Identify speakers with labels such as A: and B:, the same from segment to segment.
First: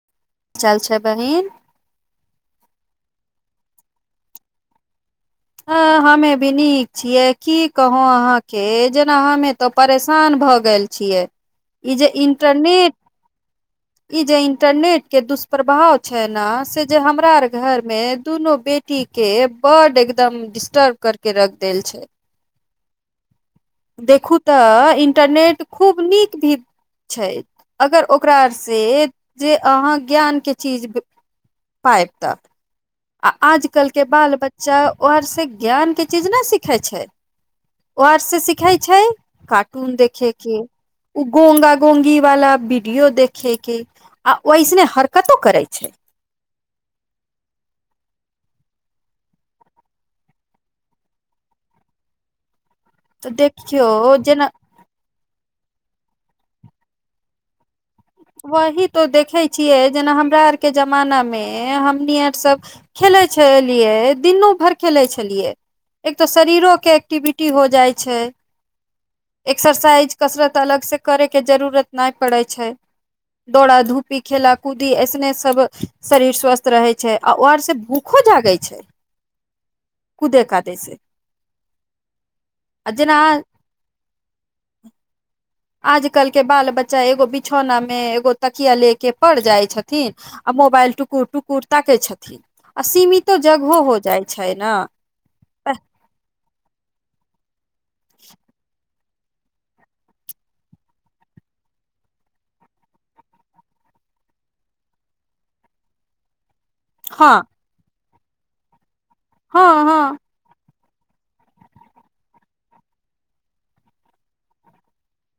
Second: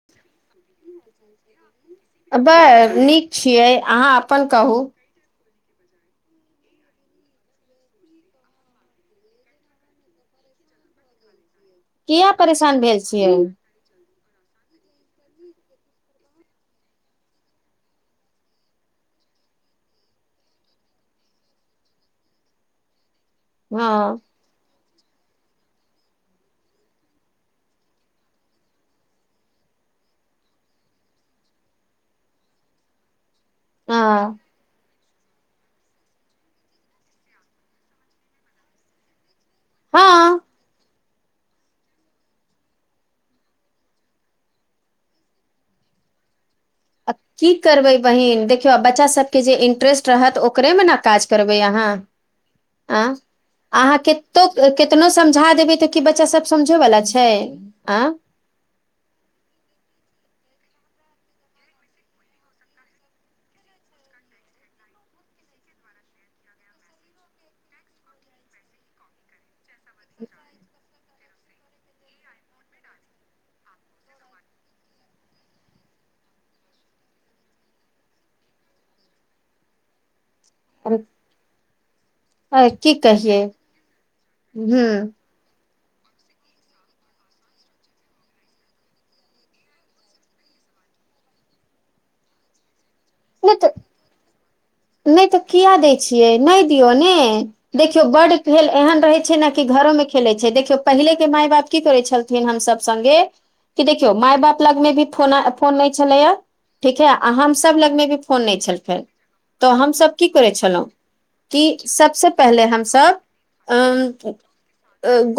A: [unintelligible]
B: चल छैय बहिन।
A: ब नीक छियै अहाँ अपन कहू।
B: आ हमे भी नीक छियै की कहो अहा के जेना हमे तो परेशान भ गेल छी। छियै ई जे
A: किया परेशान
B: इंटरनेट
A: भेल छियै
B: ई जे इंटरनेट के दुष्प्रभाव छैय ने से जे हमरार घर में दुनू बेटी ठीके बड एकदम डिस्टर्ब करके रख देल छैय
A: हँ
B: देखू तऽ इंटरनेट खूब नीक भी छैय अगर ओकराँ से जे अहाँ ज्ञानके चीज पाइप त आ आजकल के बाल
A: हँ
B: बच्चा ओ आर से ज्ञान के चीज ने सिखे छैय ओ आर से सिखे छैय कार्टन देखे
A: हँ
B: के। उ गोंगा गोंगी वाला वीडियो देखे के आ ओइसने हरकतो करे छैय।
A: आ की करबै बहिन देखियौ आ बच्चा सबके जे इंट्रेस्ट रहत ओकरेमे ने काज करबै अहाँ।
B: [unintelligible]
A: आँ
B: तऽ देखियौ
A: अहाँ कितो
B: जेना
A: कि तनो समझा देबै तऽ की बच्चा सब समझे बला छैय, आं।
B: वही तो देखे छियै जेना हमरा आरके जमाना मे हमनी आर सब खेलै छलियै दिनू भरि खेलै छलियै। एक तऽ शरीरो के एक्टिविटी हो जाइ छैय। एक्सरसाइज कसरत अलग से करे के जरूरत नहि पड़े छैय। दौड़ा धूपी खेला कूदी ऐसने सब शरीर स्वस्थ रहै छैय आ ओर से भूखो जागे छैय कुदे खाति
A: [unintelligible] आए
B: आ
A: की
B: जेना
A: कहिए हूँ।
B: आजकल के बाल बच्चा एगो बिछौना मे एगो तकिया ले के पड़ जाइ छथिन। आ मोबाइल टुकुर टुकुर ताके छथिन आ सीमितो
A: नहि तऽ
B: जगहो हो जाइ छैय न।
A: नहि तऽ किया दै छियै नहि दियौ ने। देखियौ बड खेल एहन रहैत छैय ने कि घरोमे खेलैत छैय, देखियौ पहिलेके माय-बाप की करै छलथिन हमस सङ्गे कि देखियौ माय बाप लगमे भी फोन फोन नहि छलैया। ठीक है आ
B: हँ
A: हमस लगमे भी फोन नहि छल फे तऽ
B: हँ
A: हमसभ
B: हँ
A: की करै छलहुँ कि सबस पहिले हमसब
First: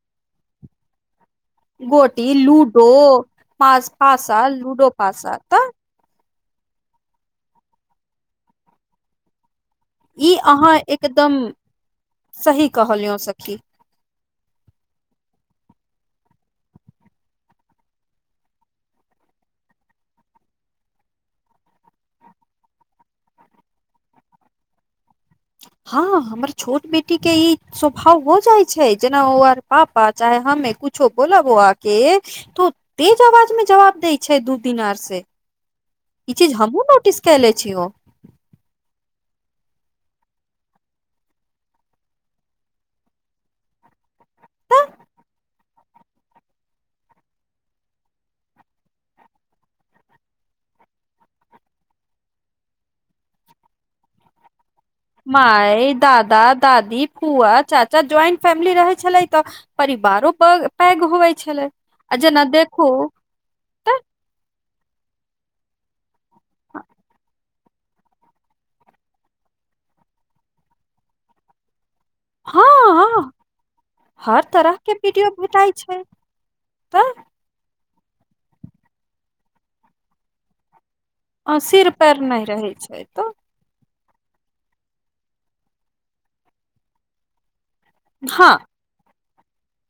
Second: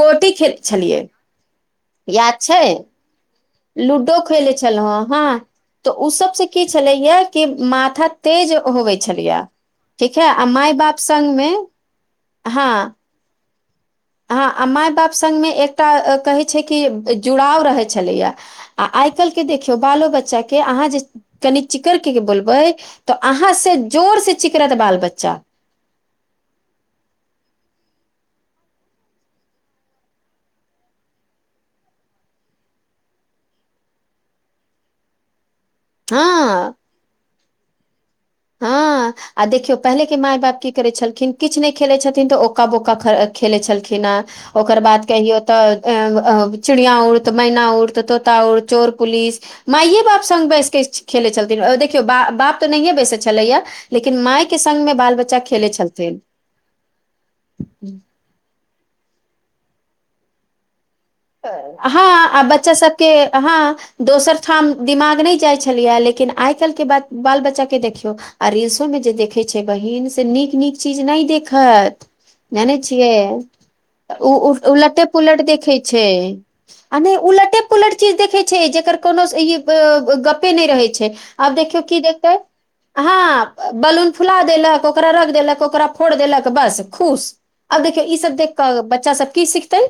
A: गोटी खेल छलियै
B: गोटी,
A: याद छै
B: लूडो पा
A: लूडो
B: पासा
A: खेलै
B: लूडो
A: छलहुँ हँ
B: पासा तऽ
A: तऽ उ सबसँ की छलैया कि माथा तेज होबै छलैया। ठीक है
B: ई
A: आ माय
B: अहाँ
A: बाप
B: एकदम
A: संगमे
B: सही
A: हँ।
B: [unintelligible]
A: हँ आ मााय बाप सङ्गमे एकटा कहै छैय कि जुड़ाव रहैत छलैया। आ आइ काल्हिके देखियौ बालो बच्चाके अहाँ जे कनि चिकर के के बोलबै तऽ अहाँ से जोर से चिकरत बाल बच्चा
B: हँ हमर छोट बेटी के ई स्वभाव हो जाइ छैय जेना ओ आर पापा चाहे हमे कुछो बोलऽ बौआ के त तेज अवाज में जबाब दै छैय दू दिन आर से। ई चीज
A: हँ
B: हमहुँ नोटिस कयनेे छिओ।
A: हँ आ देखियौ पहिले के माय बाप की करै छलखिन किछु नहि खेले छथिन तऽ ओका बका खेले छलखिन ह। ओकर बाद कहियौ तऽ चिड़िया उड़, तऽ मैना उड़, तऽ तोता उड़, चोर पुलिस। माए बाप संग बैसके खेले छलथिन देखियौ बाप तऽ नहियए बैसे छलैए लेकिन माय के संगमे बाल बच्चा खेलै
B: माय,
A: छलथिन
B: दादा, दादी फूआ, चाचा ज्वइंट फैमिली रहै छलै तऽ परिवारो पघ पैघ होैवै
A: हँ आब बच्चा सबके अहाँ
B: तऽ
A: दोसर ठाम दिमाग नहि जाइ छलियै लेकिन आइ काल्हिके बाल बच्चाके देखियौ। आ रील्सों में जे देखै छै बहिन से नीक नीक चीज नहि देखत।
B: हँ
A: जानै
B: हँ
A: छियै उ
B: हर
A: उ
B: तरह के
A: उलटे
B: वीडियो
A: पुलट
B: भेटाइ
A: देखै छै। आ
B: तऽ
A: नै उलटे पुलट चीज देखै छै। जेकर कोनो ई गपे नहि रहै छै। आब
B: अ,
A: देखियौ
B: सिर
A: की
B: पैर
A: देखतै?
B: नहि रहै छै तऽ
A: हँ बलून फुला देलक ओकरा रख देलक ओकरा फोड़ देलक बस खुश। आब देखियौ ई सब
B: हँ
A: देख क' बच्चा सब की सिखतै?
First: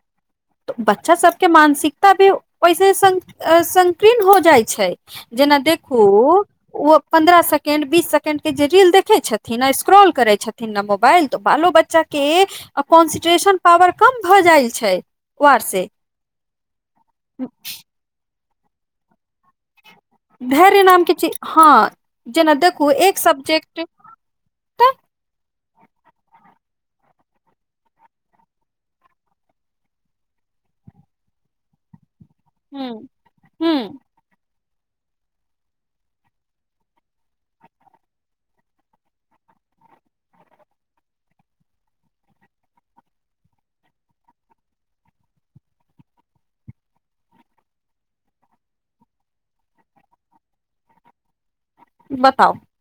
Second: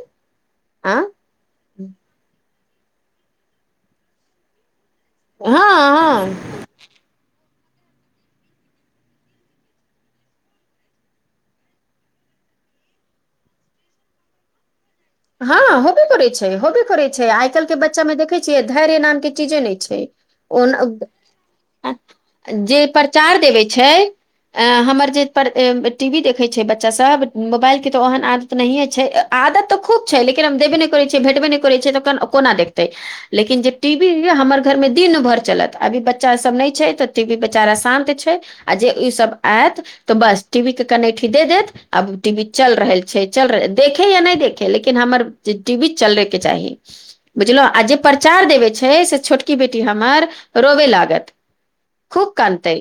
B: त
A: आ
B: बच्चा सबके मानसिकता भी ओहिसे संक संकीर्ण हो जाइ छै। जेना देखू
A: हँ हँ
B: ओ पन्द्रह सेकेंड बीस सेकेंड के जे रील देखे छथिन आ स्क्रॉल करे छथिन ने मोबाइल तऽ बालो बच्चा के कॉन्सेन्ट्रेशन पावर कम भऽ जाइ छै।
A: हँ
B: वार से
A: होबे करै छै होबे करै छै आइ काल्हि के बच्चामे देखै छियै धैर्य नाम के चीजे नहि छै। ओ
B: धैर्य नाम के चीज हँ जेना
A: न जे
B: देखू एक
A: प्रचार देबे
B: सब्जेक्ट
A: छै। ऐं
B: तऽ
A: हमर जे पर टीवी देखे छै बच्चा सब मोबाइल के तो ओहन आद त नहिये छै। आदत तऽ खूब छै। लेकिन हम देबे नहि करै छियै। भेटबे नहि करै छै। त कोना देखतै?
B: ह
A: लेकिन जे
B: ह
A: टी वी हमर घरमे दिन भरि चलत अभी बच्चा सभ नहि छै। त टीवी बेचारा शान्त छै। आ जे ईसभ आयत। तऽ बस टी वी के कनैठी दे देत आब टी वी चल रहल छै चल रह देखे या नहि देखे लेकिन लेकिन हमर टीवी चलेके चाही। बुझलहुँ आ जे प्रचार देबे छै से छोटकी बेटी हमर रोबे लागत। खूब
B: बताउ
A: कनतै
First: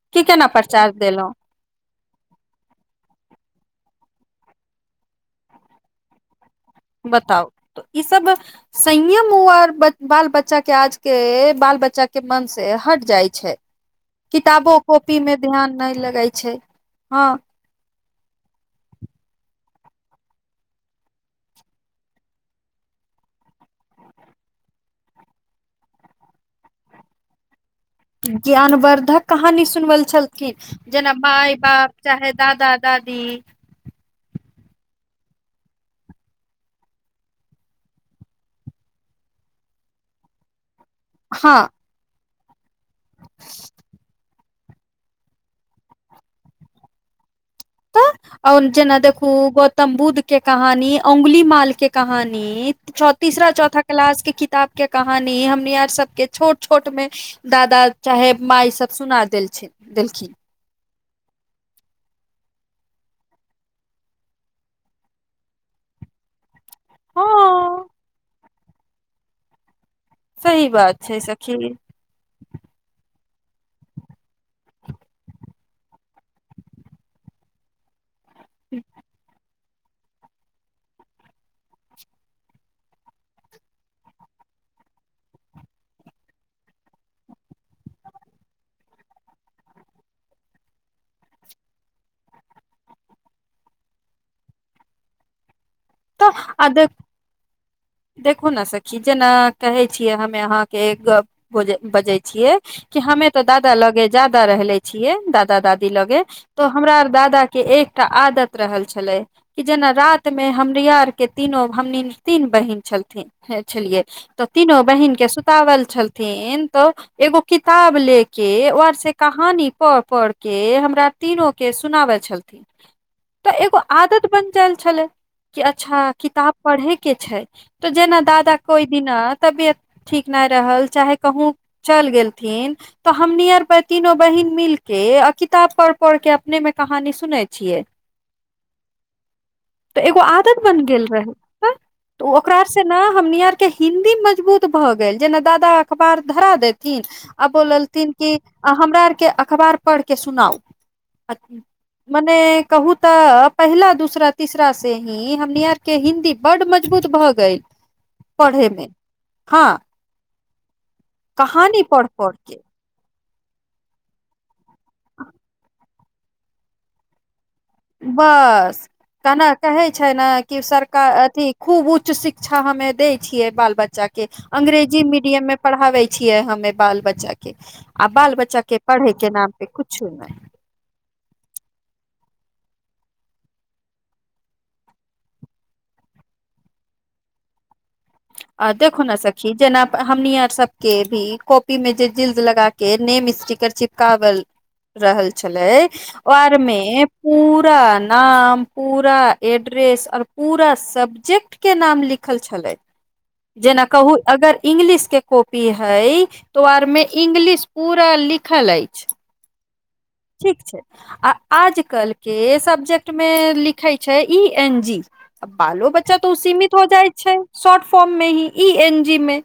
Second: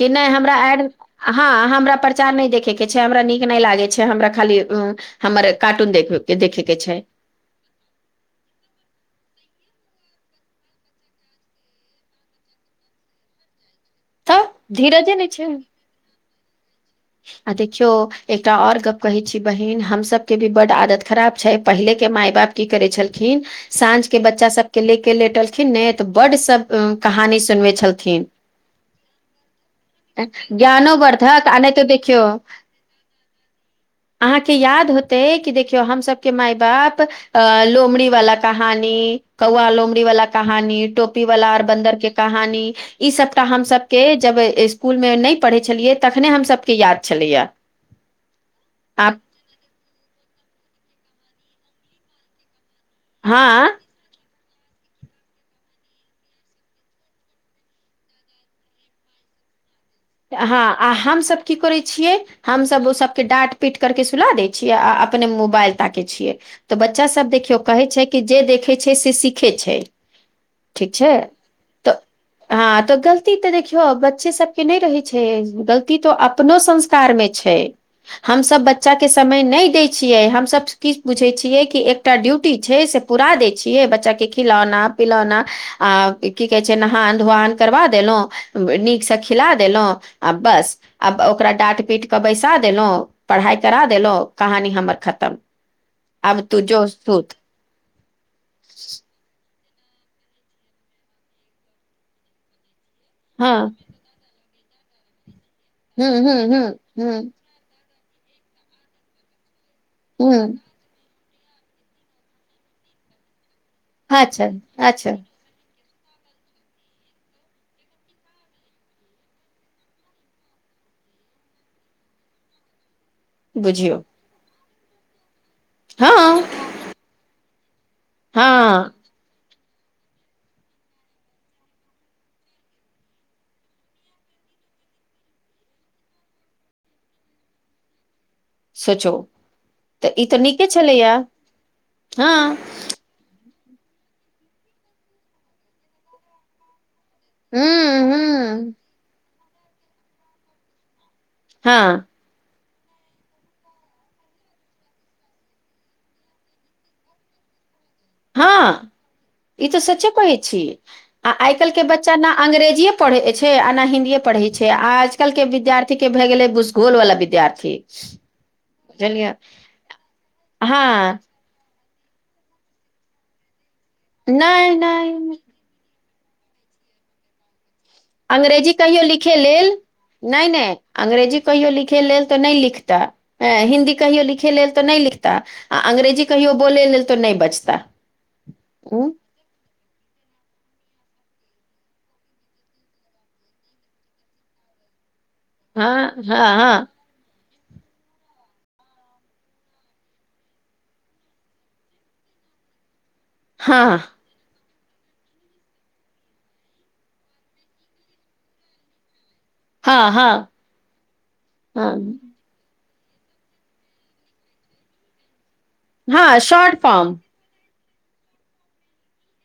A: कि
B: की
A: नहि
B: केना
A: हमरा एड
B: प्रचार देलहुँ
A: हँ हमरा पर चा नहि देखे के छै। हमरा नीक नहि लागे छै। हमरा खाली हमर कार्टून देखे के छै।
B: बताउ त ई सब संयम उ आर बाल बच्चा के आज के बाल बच्चा के मन से हट जाइ छै।
A: तऽ
B: किताबो
A: धीरजे
B: कॉपी
A: नहि
B: मे
A: छै
B: ध्यान नहि लगै छै। हँ
A: आ देखयो। एकटा आओर गप्प कहै छी बहिन हमसके भी बड्ड आदत खराब छै पहिलेके माय बाप की करै छलखिन। साँझ के बच्चा सबके ले के लेटलखिन ने तऽ बड सब कहानी सुनवे छल
B: ज्ञानवर्द्धक कहानी सुनवल छलखिन जेना
A: ज्ञानोवर्धक
B: माय
A: आ नहि तऽ
B: बाप।
A: देखियौ
B: चाहे दादा दादी।
A: अहाँके याद होतै कि देखियौ हमसभके माय बाप। अ लोमड़ी वाला कहानी कौआ लोमड़ी वाला कहानी टोपी वाला
B: हँ
A: आर बन्दर के कहानी। इ सबटा हम सबके जब इस्कुल मे नहि पढ़ छलियै तखने हमसब के याद छलैया।
B: आओर जेना
A: आप
B: देखू गौतम बुद्ध के कहानी, औंगुली माल के कहानी। तीसरा
A: हँ
B: चौथा क्लास के किताब के कहानी हमनी आर सबके छोट छोट मे दादा चाहे माई सब सुना देलछी देलखिन।
A: आ हँ आ हमसब की करै छियै। हमसभ ओ सभके डाँट पीट करके सुलाह दै छियै आ अपने मोबाइल ताके छियै। तऽ बच्चा सभ देखियौ
B: हँ
A: कहै छै कि जे देखै छै से सीखे छै।
B: सही
A: ठीक
B: बात
A: छै,
B: सखी
A: तऽ हँ तऽ गलती ते देखियौ बच्चे सबके नहि रहे छै। छै, गलती तो अपनो संस्कार मे छै, हमस बच्चा के समय नहि दै छियै, हम सब किछु बुझे छियै कि एकटा ड्यूटी छै से पूरा देय छियै, बच्चा के खिलौना पिलौना, आ की कहे छै, नहान- धोवान करबा देलहुँ। नीकसँ खिला देलहुँ, आ बस। आब ओकरा डाट- पीट कऽ बैसा देलहुँ, पढ़ाई करा देलहुँ, कहानी हमर खतम।
B: तऽ
A: आब तू जो
B: आदे
A: सुत
B: देखु ने सखी, जेना कहे छियै, हमे अहाँके एकगप बजे छियै। क हमे ते
A: हँ
B: दादा लगे जाादा रहलेय छियै, दादा दादी
A: हूँ
B: लगे
A: हूँ हूँ
B: तो हमरा आर
A: हूँ
B: दादा के एकटा आदत रहल छलै, कि जेना रात मे
A: हूँ
B: हम! हमरा यर के तीनो हमनि तीन बहिन छलथि छलियै, त
A: अच्छा
B: तीनो बहिन
A: अच्छा
B: के सूत तावल छलथिन, त एगो किताब ले के, और से कहानी पढ़-पढ के हमरा तीनो के सुनावे छलथिे। ठीक। तऽ एगो
A: बुझियौ
B: आदत बन जायल छलै, कि अच्छा किताब
A: हँ
B: पढ़यके छै। तऽ जेना दादा कोहि
A: हँ
B: बिना तबियत ठीक नहि रहल, चाहे कहूँ चलि गेलथिन। तऽ हम नियर बाय तीनो बहिन मिल के, आ किताब पढ़- पढ़ के अपने मे कहानी सुने छियै।
A: सोचो, तऽ ई
B: एगो
A: तऽ नीक
B: आदत बन गेल रहै, ह त ओ ओकरार से नहि हमनी आरके हिन्दी मजबूत भऽ गेल, जेना दादा अखबार धरा देथिन। आ
A: हूं
B: बोललथिन कि!
A: हूं
B: हमरा आरके अखबार पढ़ के सुनाउ।
A: हँ
B: मने कहू तऽ, पहिला, दूसरा, तीसरा से हमनी आर के हिन्दी बड मजबूत भऽ गेल। पढ़े मे
A: हँ, ई
B: हँ
A: तऽ सचे कहै छी, आ आइ -काल्हि
B: कहानी
A: के
B: पढ़
A: बच्चा, न
B: पढ़ के
A: अंग्रेजीे पढ़ै छै, आना हिन्दीए पढ़े छै, आ आजकल के विद्यार्थी के भए गेलै, भूसगोल वालला विद्यार्थी।
B: बस
A: बुझलियै
B: केना कहै छै ने, कि
A: हँ
B: सरकार अथी खूब उच्च शिक्षा हमे दै छियै, बाल- बच्चा के
A: नहि
B: अंग्रेजी
A: नहि
B: मीडियम मे पढ़ाबे छियै हमे बाल -बच्चा के, आ बाल- बच्चा
A: अंग्रेजी
B: के
A: कहियो
B: पढ़े के
A: लिखे
B: नाम
A: लेल
B: पे कुछो नहि।
A: अंग्रेजी कहियो लिखै लेल तऽ नहि लिखता, हँ हिंन्दी कहियो लिखय लेल तऽ नहि लिखता। आ अंग्रेजी कहियो बोलै लेल तो नहि बचता।
B: आ देखू
A: उ
B: ने स जेना हमनी आर सब के भी, कॉपी में जे जीलद लगा के नेम स्टीकर चिप कावल रहल छलै,
A: हाँ हाँ
B: आर
A: हाँ
B: मे पूरा नाम, पूरा एड्रेस, और पूरा सब्जेक्ट के नाम लिखल छलै, जेना
A: हाँ
B: कहू अगर इंगगलिश के कॉपी हय तो आर मे इंगलिश पूरा लिखल अछि।
A: हाँ हाँ
B: ठीक छै, आ आजकल
A: हाँ
B: के सब्जेक्ट मे लिखे छै, इ एन जी, बालो -बच्चा तऽ ओ
A: हाँ
B: सीमित
A: शॉर्ट
B: हो जाइ
A: फॉर्म
B: छै। शॉर्ट फॉर्म मे ही, ई एन जी मे।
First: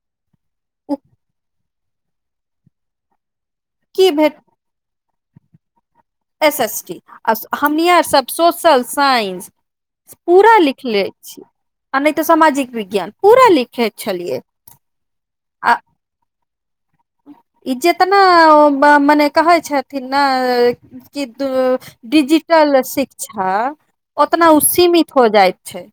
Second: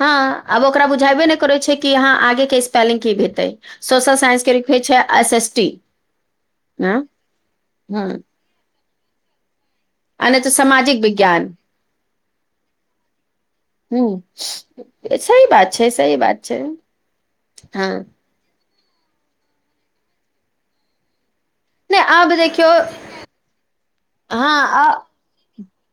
A: हँ, आब ओकरा
B: ओ
A: बुझेबे नहि करे छै, कि यहाँ आगे के स्पेलिंग की हेतेै,
B: की
A: सोशल
B: भेट
A: साइंस के लिखै छै, एस एषष्ठी।
B: एस एस टी, हमनी आर
A: हाँ
B: सब सोशल साइंस।
A: आ नहि तऽ
B: पूरा
A: सामाजिक
B: लिखले छी
A: विज्ञान
B: आ नहि त सामाजिक विज्ञान पूरा लिख
A: हुं, सही बात
B: आ
A: छै सही बात छै।
B: ई
A: हाँ
B: जेतना मने कहै छथिन ने कि
A: नहि आब देखियौ
B: डिजिटल शिक्षा उतना उ
A: हाँ आ
B: सीमित हो जाय छै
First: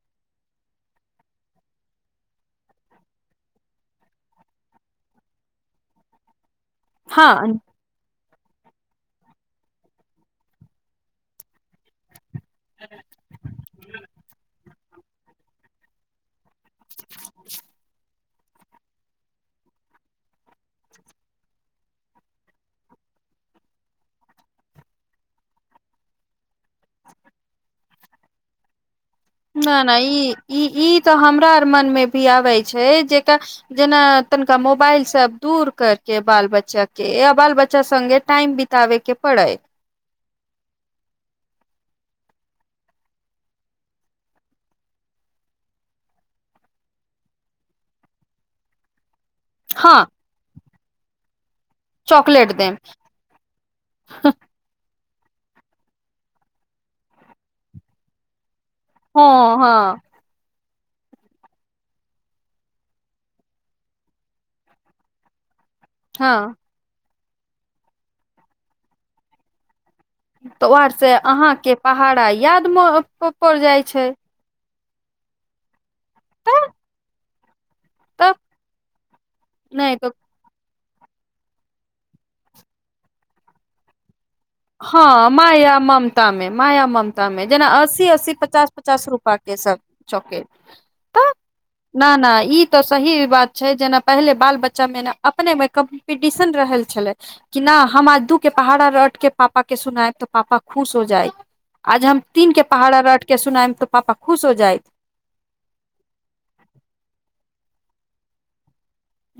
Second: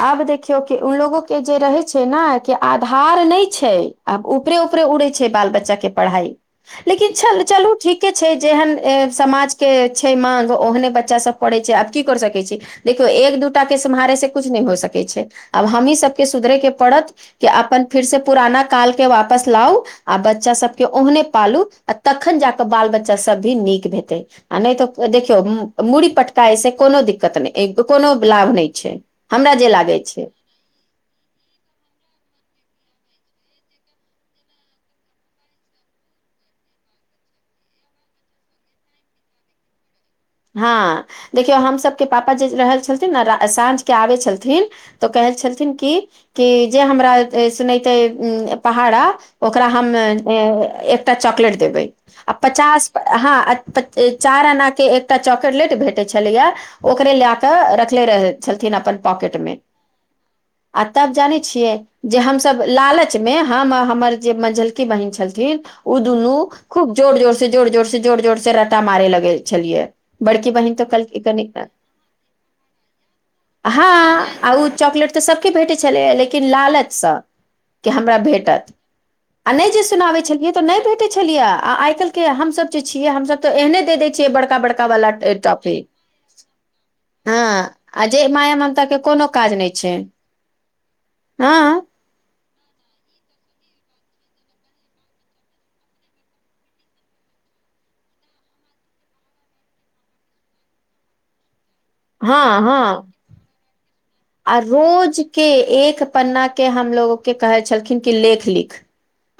A: आब देखियो कि उन लोगो के जे रहे छै ने कि आधार नहि छै। आब ऊपरे ऊपरे उड़े छै बाल बच्चा के पढ़ाई लेकिन
B: हँ
A: च चलू ठीक के छै जेहन समाज के छै माग ओहने बच्चा सब पढ़े छै आब की कर सकै सकै छै, देखियौ एक दूटा के सम्हारै से कछु नहि हो सकै छै आब हमही सब के सुधरैके पड़त कि अपन फिर से पुराना काल के वापस लाउ आ बच्चा सभके ओहने पालू आ तखन जा क बाल बच्चा सब भी नीक हेतै आ नै त देखियौ मूड़ी पटकाए से कोनो दिकत नहि कोनो लाभ नहि छै। हमरा जे
B: नहि
A: लागै छै
B: नहि ई ई त हमरा आर मन मे भी आबै छै जे जेना तनिका मोबाइल सब दूर करके बाल बच्चा के आ बाल बच्चा सगे टाइम ब ताबेके पड़ै।
A: हँ देखियौ हमसभके पापा जे रहल छलथिन ने साँझके आबै छलथिन त कहैत छलथिन कि जे हमरा सुनते उ पहाड़ा ओकरा हम
B: हँ
A: एकटा चॉकलेट देबै। आ
B: चॉकलेट देम
A: पचास हँ, चार अना। के एकटा चॉकलेट भेटे छलैये ओकरे लए क रखले रहै छलथिन अपन
B: हँ
A: पॉकेट मे
B: हँ
A: आ तब जानै छियै जे हमसभ लालचमे हम हमर जे मझलकी बहिन छलथिन ओ दुनू
B: हँ
A: खूब जोर जोर से जोर जोर से जोर जोर से रटा मारे लगै छलियैये।
B: त वर से अहाँ के पहाड़ा याद मे पड़ जाय
A: हँ
B: छै।
A: आ ओ चॉकलेट त सबके भेटैत छलैय लेकिन
B: तऽ
A: लालचसे कि हमरा
B: तब
A: भेटत आ नहि जे सुनाबै छलियै त नहि भेटै छलैये, आ आइ काल्हि के हमसब जे छियै हम सब त एहने देखै छियै बड़का बड़का वाला
B: हँ
A: टॉफी
B: माया ममता मे, माया ममता
A: हँ
B: मे, जेना
A: आ
B: अस्सी
A: जे
B: अस्सी,
A: माया
B: पचास
A: ममता
B: पचास
A: कोनो
B: रूपया
A: काज
B: के
A: नहि
B: सब
A: छै
B: चाकलेट।
A: हँ
B: ना ना ई त सही बात छै जेना पहिले बाल बच्चामे ने अपनेमे कम्पीटिशन रहय छलै कि ना हम आज दू के पहाड़ा रटके पापा के सुनामी त ापा खुश हो जाए आज हम
A: हँ
B: तीन के
A: हँ
B: पहाड़ा रट के सुनायब त पापा खुश हो
A: आ
B: जायत
A: रोज के एक पन्ना के हमलोग के कहै छलखिन कि लेख लिख।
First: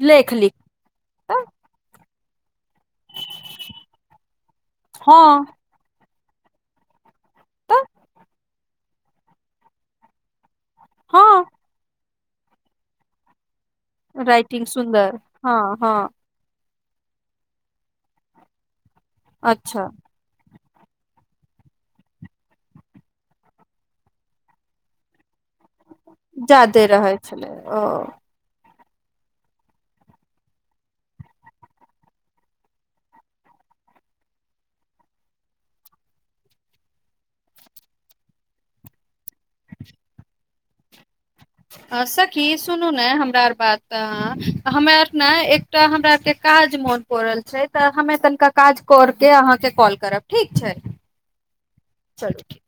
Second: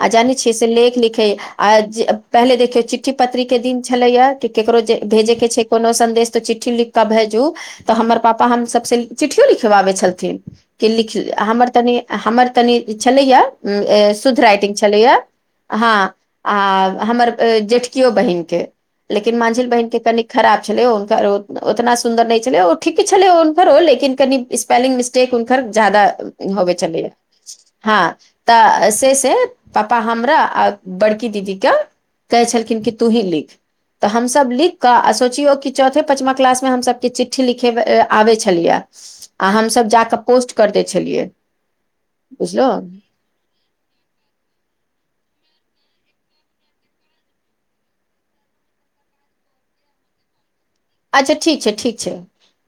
A: आ
B: लेख
A: जाने छियै
B: लिख
A: से लेख लिखे
B: तऽ
A: आ पहिले देखियो चिठ्ठी पत्री के दिन छलैये कि केकरो जे भेजे
B: हँ
A: के छै कोनो संदेश त चिठ्ठी लिख क भेजु
B: तऽ
A: त हमर पापा हम सब से चिठियो लिख लिखबाबै छलथिन कि लिख,
B: हँ
A: हमर तनि हमर तनी छलैये शुद्ध राइटिंग छलैये हँ आ हमर जेठकियो बहिन के लेकिन माझिल
B: अच्छा
A: बहिन के तनि खराब छलै हुनकर ओतना सुन्दर नहि छलै ओ ठीके छलै हुनकरो लेकिन कनि स्पेलिंग मिस्टेक हुनकर जादा होबै
B: जादे
A: छलैये,
B: रहै छलै ओ
A: हँ। त से से पापा हमरा आ बड़की दीदीके कहै छलखिन कि तु ही लिख। त हमसभ लिख क आ सोचियौ कि चौथे पचमा क्लासमे हमसभके चिठ्ठी लिखब आबै छलैये। आ हमसब जाके पोस्ट क दै छलियैये।
B: आ सखी सुनू ने हमरा आर बात तऽ हम्मे आर ने एकटा हमरा आर के काज मोन पड़ल छै तऽ हमे तनका काज करके अहाँके कॉल करब ठीक छै।
A: अच्छा ठीक छै, ठीक छै।
B: चलु ठी